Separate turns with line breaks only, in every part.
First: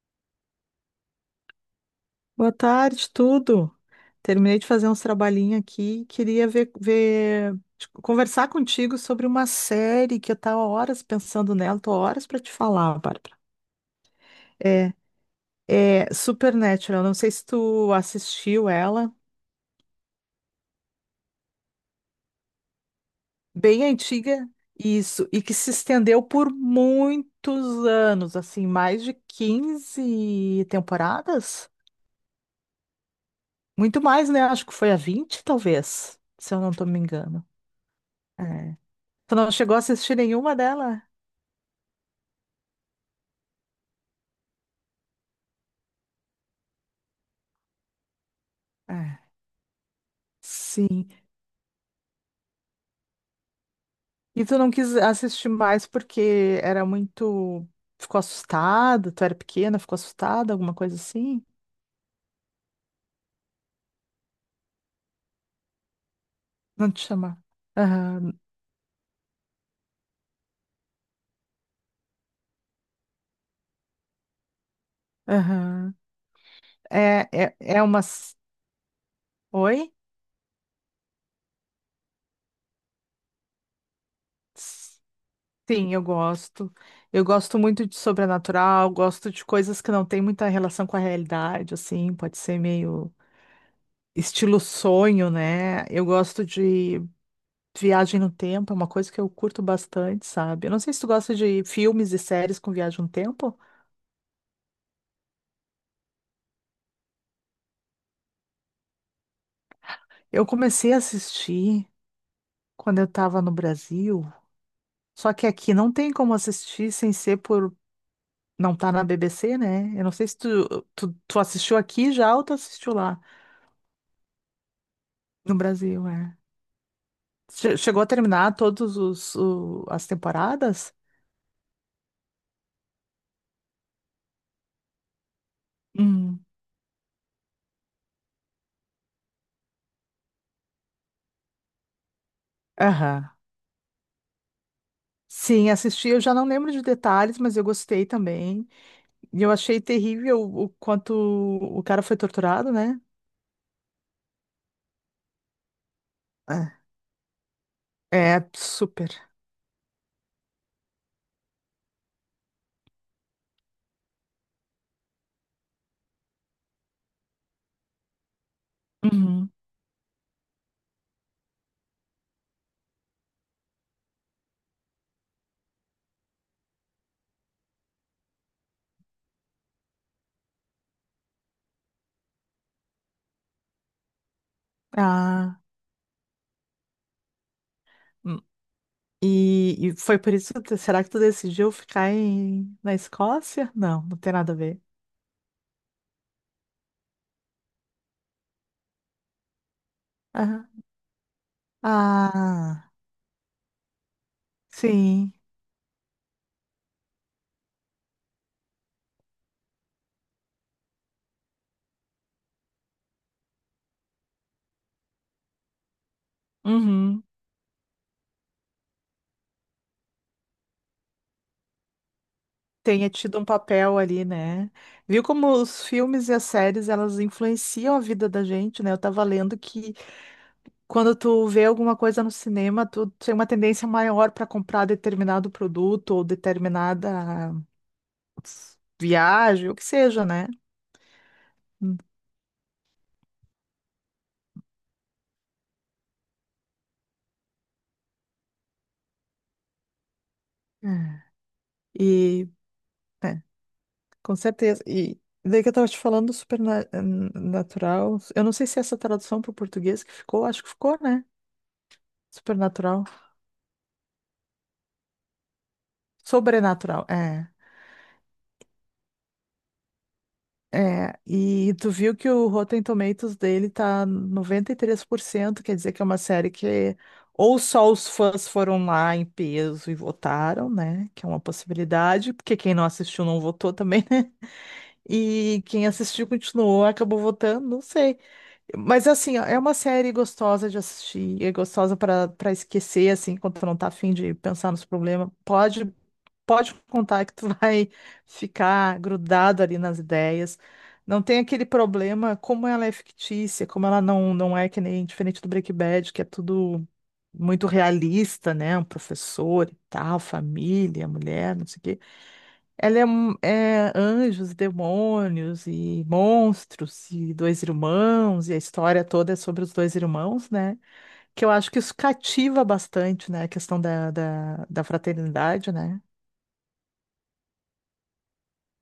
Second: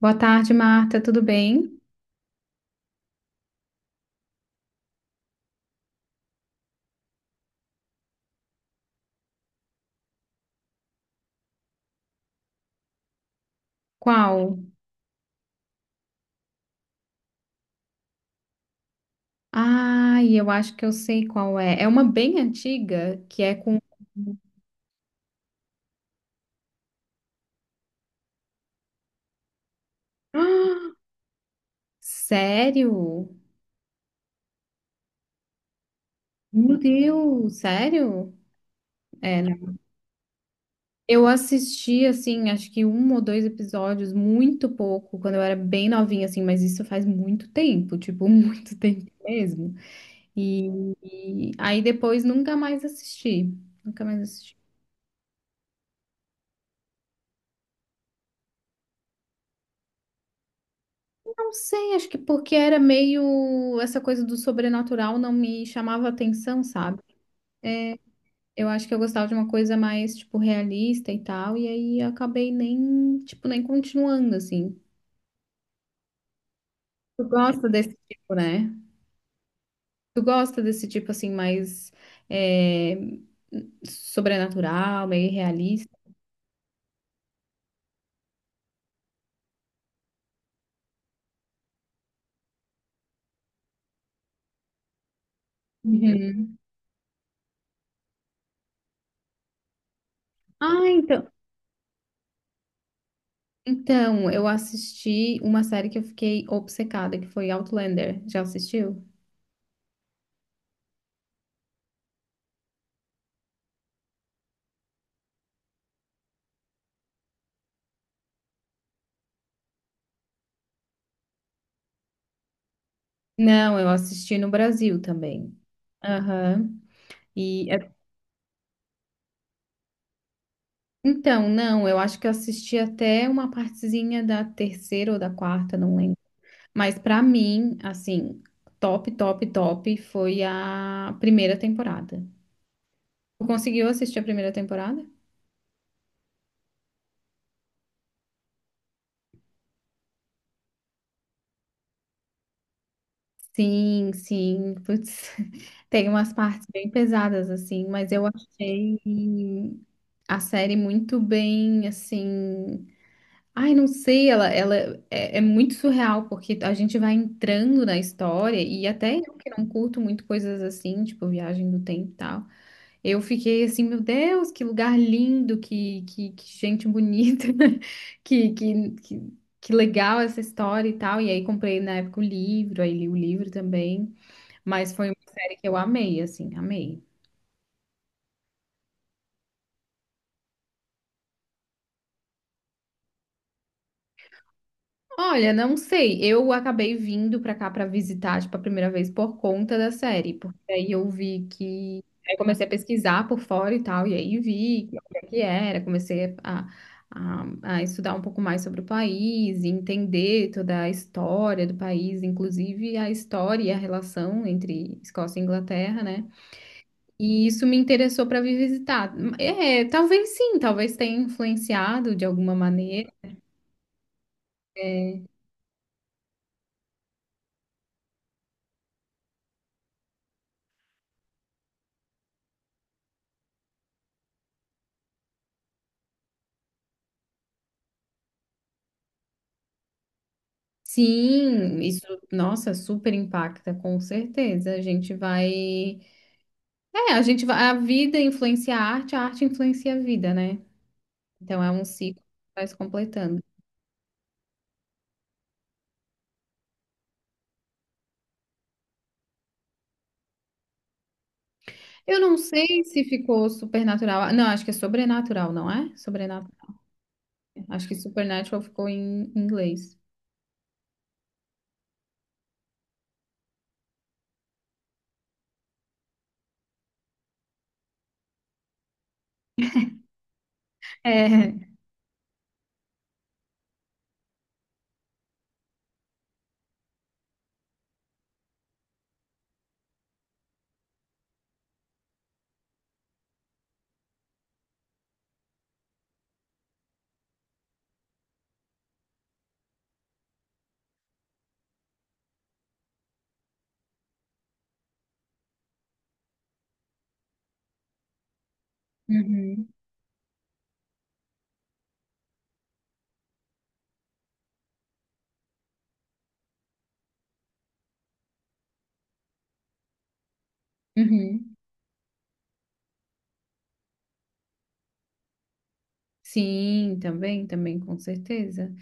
Boa tarde, Marta. Tudo bem?
Boa tarde, tudo. Terminei de fazer uns trabalhinhos aqui e queria conversar contigo sobre uma série que eu estava horas pensando nela. Tô horas para te falar, Bárbara.
Qual?
É, é Supernatural. Não sei se tu assistiu ela.
Ai, eu acho que eu sei qual é. É uma bem antiga que é com.
Bem antiga, isso. E que se estendeu por muitos anos, assim, mais de quinze
Ah,
temporadas?
sério?
Muito mais, né? Acho que foi a 20, talvez, se eu não
Meu
tô me engano.
Deus, sério?
É. Tu
É,
não chegou
não.
a assistir nenhuma dela?
Eu assisti, assim, acho que um ou dois episódios, muito pouco, quando eu era bem novinha, assim, mas isso faz muito tempo, tipo, muito tempo
É,
mesmo. E,
sim.
e aí depois nunca mais assisti. Nunca mais
E
assisti.
tu não quis assistir mais porque era muito. Ficou assustada? Tu era pequena, ficou assustada, alguma coisa assim?
Não sei, acho que porque era meio essa coisa do sobrenatural não me chamava atenção,
Não
sabe?
te chamar. Aham,
Eu acho que eu gostava de uma coisa mais, tipo, realista e tal, e aí eu acabei nem, tipo, nem continuando, assim.
aham. É,
Tu
é,
gosta
é
desse tipo,
umas.
né?
Oi?
Tu gosta desse tipo, assim, mais é,
S-
sobrenatural, meio realista?
Sim, eu gosto. Eu gosto muito de sobrenatural, gosto de coisas que não têm muita relação com a realidade, assim, pode ser meio estilo sonho, né? Eu gosto
Uhum.
de viagem no tempo é uma coisa que eu curto bastante, sabe? Eu não
Ah,
sei se tu
então.
gosta de filmes e séries com viagem no tempo.
Então, eu assisti uma série que eu fiquei obcecada, que foi Outlander. Já assistiu?
Eu comecei a assistir quando eu tava no Brasil, só que aqui não tem como assistir sem ser por não tá na BBC, né? Eu não sei se tu assistiu aqui já ou tu assistiu lá
Não, eu assisti no Brasil
no
também.
Brasil, é.
Aham. E é-
Chegou a terminar todos as temporadas?
então, não, eu acho que eu assisti até uma partezinha da terceira ou da quarta, não lembro.
Hum.
Mas pra mim, assim, top, top, top foi a primeira temporada.
Aham.
Tu conseguiu assistir a primeira temporada?
Sim, assisti, eu já não lembro de detalhes, mas eu gostei também. E eu achei terrível o quanto o cara foi torturado, né?
Sim, sim. Putz, tem umas partes bem pesadas assim, mas
É,
eu
é
achei
super.
a série muito bem, assim. Ai, não sei, ela é, é muito surreal, porque a gente vai entrando na história, e até eu que
Uhum.
não curto muito coisas assim, tipo viagem do tempo e tal, eu fiquei assim, meu Deus, que lugar lindo, que gente bonita, que legal essa história e tal. E aí comprei na época o livro, aí li o livro também, mas foi uma série
Ah,
que eu amei, assim, amei.
hum. E foi por isso, será que tu decidiu ficar na Escócia? Não, não tem nada a ver.
Olha, não sei. Eu acabei vindo pra cá pra visitar, tipo, a primeira vez por conta da série, porque
Aham.
aí eu vi que aí comecei a
Ah,
pesquisar por fora e tal, e aí vi que o
sim,
que era, comecei a, a, a estudar um pouco mais sobre o país, e entender toda a história do país, inclusive a história e a relação entre Escócia e Inglaterra, né?
uhum.
E isso me interessou pra vir visitar. É, talvez sim, talvez tenha influenciado de alguma
Tenha
maneira.
tido um papel ali, né?
É,
Viu como os filmes e as séries, elas influenciam a vida da gente, né? Eu tava lendo que quando tu vê alguma coisa no cinema, tu tem uma tendência maior para comprar determinado produto ou determinada viagem, o que seja, né?
Sim, isso, nossa, super impacta, com certeza. A gente vai. É, a gente vai. A vida influencia a arte influencia a vida, né?
É.
Então é um ciclo
E,
que vai se
é,
completando.
com certeza. E daí que eu tava te falando do supernatural. Eu não sei se essa tradução para o português que ficou, acho que ficou, né?
Eu não sei se
Supernatural.
ficou supernatural. Não, acho que é sobrenatural, não é? Sobrenatural.
Sobrenatural, é.
Acho que supernatural ficou em inglês.
É, e tu viu que o Rotten Tomatoes dele tá 93% quer dizer que é uma série que ou só os fãs foram lá em peso e votaram, né? Que é uma
É.
possibilidade, porque quem não assistiu não votou também, né? E quem assistiu continuou, acabou votando, não sei. Mas assim, ó, é uma série gostosa de assistir, é gostosa para esquecer, assim, quando tu não tá afim de pensar nos problemas. Pode contar que tu vai ficar grudado ali nas ideias. Não tem aquele problema, como ela é fictícia, como ela não é que nem diferente do Breaking Bad, que é tudo muito realista, né? Um
Uhum,
professor e tal, família, mulher, não sei o quê. Ela é, é anjos, demônios e monstros e dois irmãos, e a história toda é sobre os dois irmãos, né? Que eu
uhum.
acho que isso cativa bastante, né? A questão da fraternidade, né?
Sim, também, também, com certeza.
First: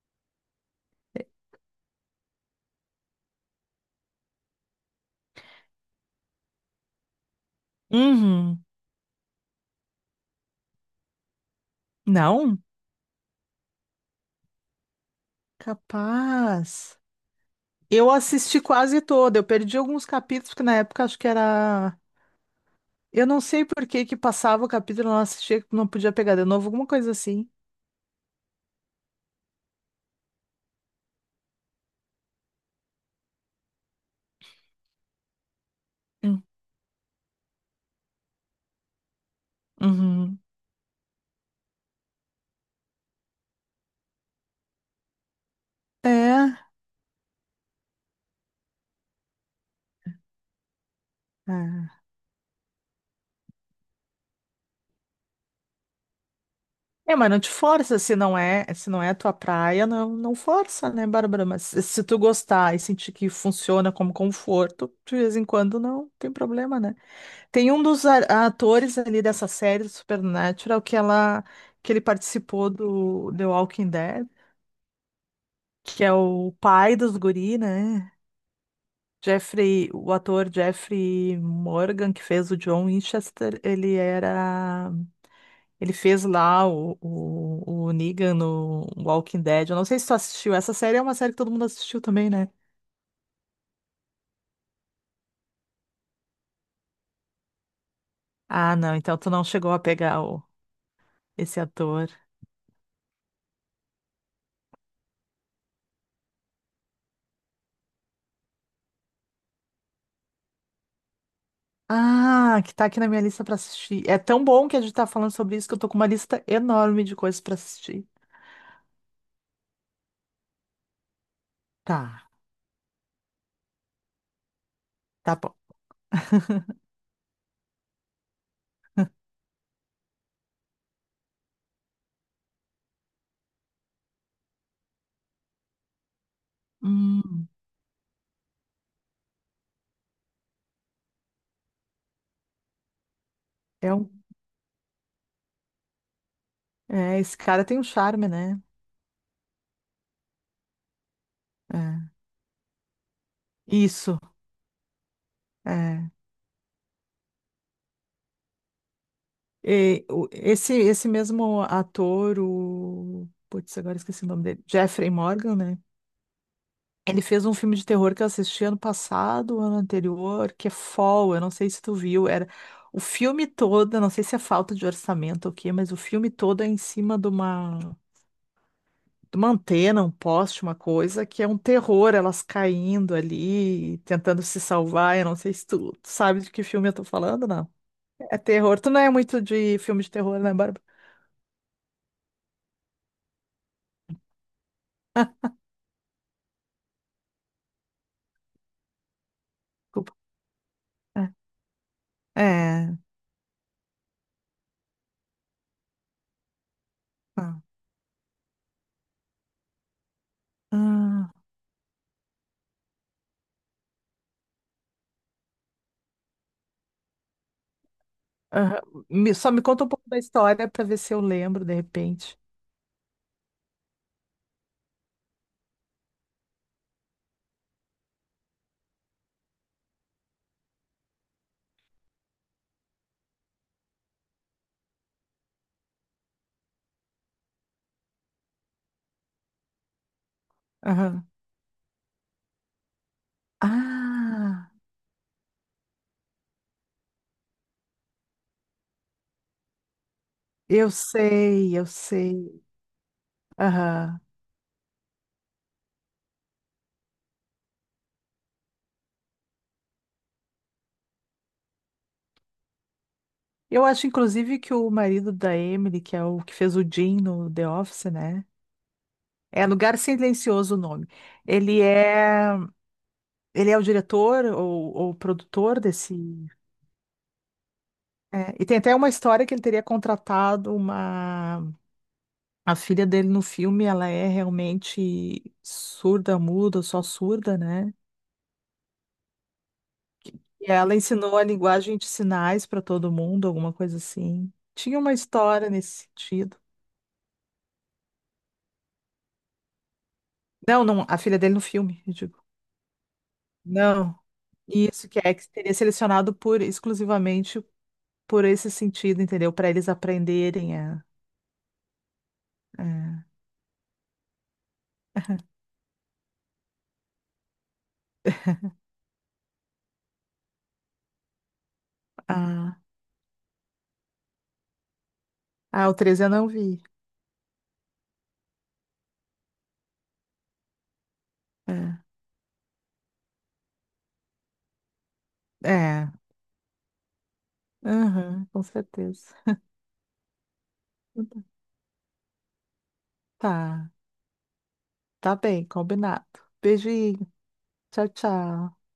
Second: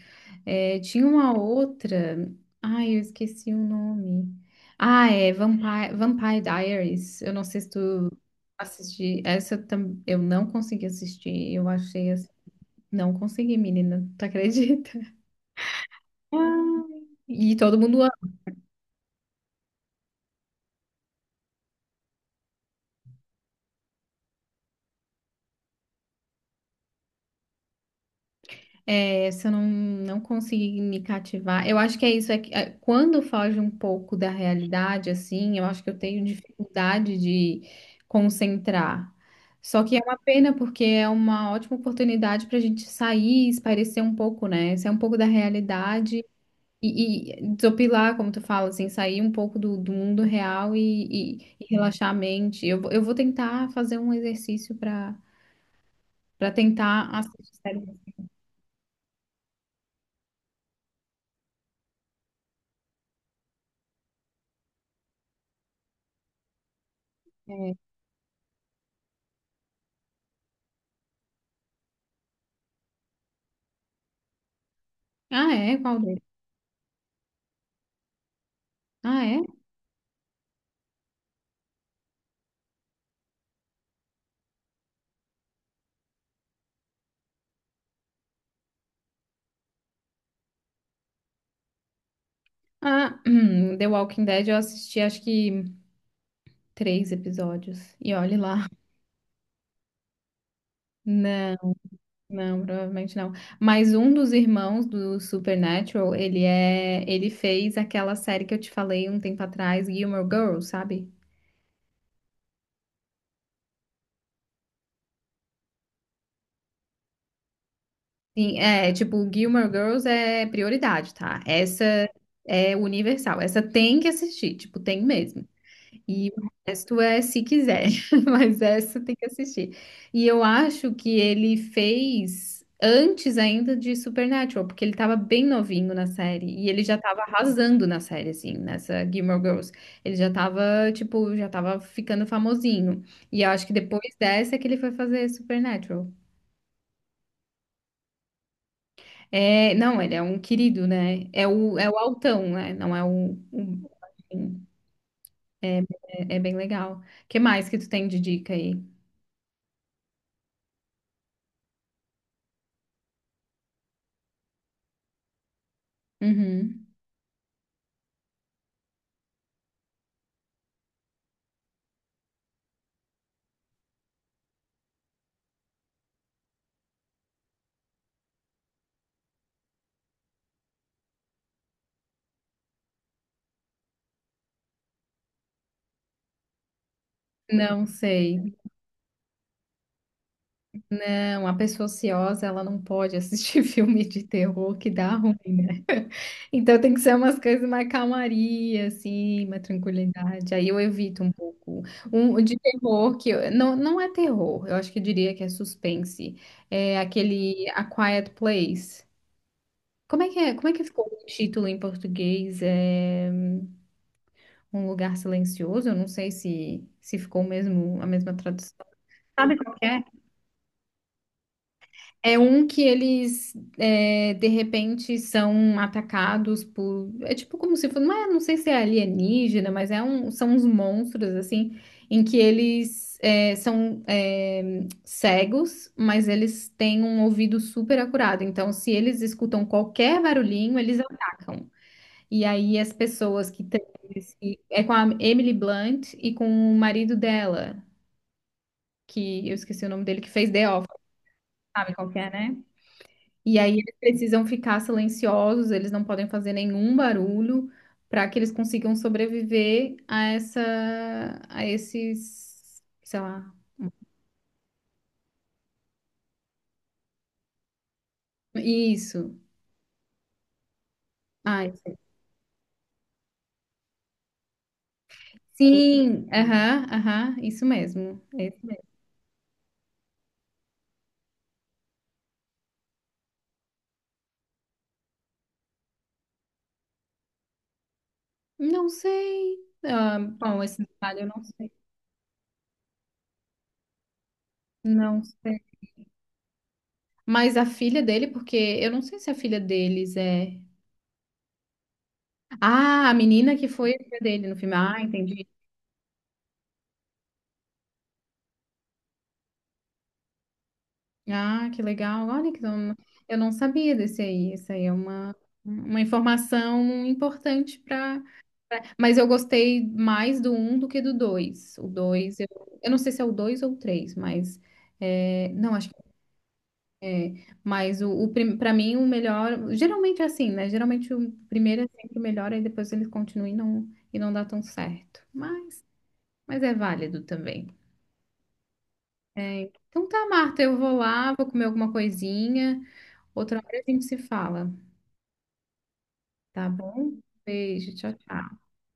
É, tinha uma outra. Ai, eu esqueci o nome. Ah, é Vampire Diaries. Eu não sei se tu
Uhum.
assisti. Eu não consegui assistir. Eu achei assim.
Não?
Não consegui, menina. Tu acredita? Ah,
Capaz.
e todo mundo
Eu assisti quase toda. Eu perdi alguns capítulos, porque na época acho que era. Eu não sei por que que passava o capítulo, eu não assistia, não podia pegar de novo, alguma coisa assim.
é, se eu não conseguir me cativar, eu acho que é isso, é que é, quando foge um pouco da realidade, assim, eu acho que eu tenho
Hum.
dificuldade de concentrar. Só que é uma
Uhum.
pena, porque é uma ótima oportunidade para a gente sair, espairecer um pouco, né? Sair um pouco da realidade
É.
e desopilar, como tu fala, assim, sair um pouco do mundo real e, e
É,
relaxar a mente. Eu vou tentar fazer um exercício para para tentar
É, mas não te
assistir séries.
força, se não é a tua praia, não, não força, né, Bárbara? Mas se tu gostar e sentir que funciona como conforto, de vez em quando não tem problema, né? Tem
É.
um dos atores ali dessa série do Supernatural que ele participou do The Walking Dead,
Ah, é? Qual
que é
deles?
o pai dos guri, né?
Ah, é?
Jeffrey, o ator Jeffrey Morgan, que fez o John Winchester, ele era. Ele fez lá o Negan no Walking Dead. Eu não sei se tu assistiu. Essa série é uma série que todo mundo assistiu também, né?
Ah, The Walking Dead eu assisti acho que três episódios. E olhe lá.
Ah, não, então tu não chegou a pegar
Não,
esse ator.
não, provavelmente não. Mas um dos irmãos do Supernatural, ele é, ele fez aquela série que eu te falei um tempo atrás, Gilmore Girls, sabe?
Ah, que tá aqui na minha lista pra assistir. É tão bom que a gente tá falando sobre isso que eu tô com uma lista enorme de coisas pra assistir.
Sim, é, tipo, Gilmore Girls é prioridade, tá? Essa
Tá,
é universal. Essa tem que assistir, tipo, tem
tá
mesmo.
bom.
E o resto é se quiser, mas essa tem que assistir. E eu acho que ele fez antes ainda de Supernatural, porque ele tava bem novinho na série e ele já tava
Hum,
arrasando na série, assim, nessa Gilmore Girls. Ele já tava, tipo, já tava ficando famosinho. E eu acho que
é um,
depois dessa é que ele foi fazer Supernatural.
é, esse cara tem um charme, né?
É, não, ele é um querido, né? É o
É,
altão, né? Não é o-
isso, é.
é, é bem legal. O que mais que tu tem de dica aí?
E esse mesmo ator, o... Putz, agora esqueci o nome dele. Jeffrey Morgan, né?
Uhum.
Ele fez um filme de terror que eu assisti ano passado, ano anterior, que é Fall, eu não sei se tu viu, era o filme todo, eu não sei se é falta de orçamento ou o quê, mas o filme todo é em cima de uma antena, um poste, uma coisa, que é um terror, elas caindo ali, tentando se salvar, eu não sei se tu sabe de que filme eu tô falando, não.
Não
É
sei.
terror, tu não é muito de filme de terror, né, Bárbara?
Não, a pessoa ociosa, ela não pode assistir filme de terror que dá ruim, né? Então tem que ser umas coisas mais calmaria, assim, uma
Desculpa.
tranquilidade. Aí eu evito um pouco. Um
É.
de
É.
terror que não, não é terror, eu acho que eu diria que é suspense. É
Ah.
aquele A Quiet Place. Como é que é? Como é que ficou o
Ah.
título em português? É Um Lugar Silencioso? Eu não sei se ficou o mesmo a mesma
Aham.
tradução.
Só
Sabe
me
qual
conta
que
um
é?
pouco da história para ver se eu lembro de
É
repente.
um que eles, é, de repente, são atacados por. É tipo como se fosse. Não é, não sei se é alienígena, mas é um, são uns monstros, assim, em que eles é, são é, cegos, mas eles têm um ouvido super acurado. Então, se eles escutam qualquer barulhinho, eles
Aham.
atacam. E aí, as pessoas que têm.
Ah,
É com a Emily Blunt e com o marido dela, que eu esqueci o nome dele, que fez The Office,
eu sei, eu
sabe qual que é, né?
sei.
E aí eles
Aham.
precisam ficar silenciosos, eles não podem fazer nenhum barulho para que eles consigam sobreviver a essa, a esses, sei lá.
Eu acho, inclusive, que o marido da Emily, que é o que fez o Jim no The Office, né?
Isso.
É Lugar Silencioso o nome.
Ah,
Ele
isso.
é. Ele é o diretor ou produtor desse.
Sim, aham, aham, isso mesmo. É
É,
isso
e tem
mesmo.
até uma história que ele teria contratado uma. A filha dele no filme, ela é realmente surda, muda, só surda, né?
Não sei. Ah, bom,
E
esse
ela
detalhe eu
ensinou
não
a
sei.
linguagem de sinais para todo mundo, alguma coisa assim. Tinha uma
Não sei.
história nesse sentido.
Mas a filha dele, porque eu não sei se a filha deles é.
Não, não, a filha dele no filme, eu digo.
Ah, a menina que foi a filha
Não.
dele no filme. Ah,
Isso que é
entendi.
que teria selecionado por exclusivamente por esse sentido, entendeu? Para eles aprenderem a.
Ah, que legal. Olha que
a...
eu não sabia desse aí. Isso aí é uma informação importante para. Mas eu gostei mais do um do que do 2. O 2
a-
eu não sei se é o 2 ou o 3, mas. É, não,
Ah,
acho
o
que.
13 eu não vi.
Mas o para mim, o melhor. Geralmente é assim, né? Geralmente o primeiro é
É,
sempre o melhor, e depois eles continuam e não dá tão certo.
é,
Mas é válido também.
aham, com certeza.
Então tá, Marta, eu vou lá, vou comer alguma coisinha. Outra hora
Tá,
a gente se fala.
tá bem, combinado.
Tá bom?
Beijinho,
Beijo,
tchau,
tchau, tchau.
tchau.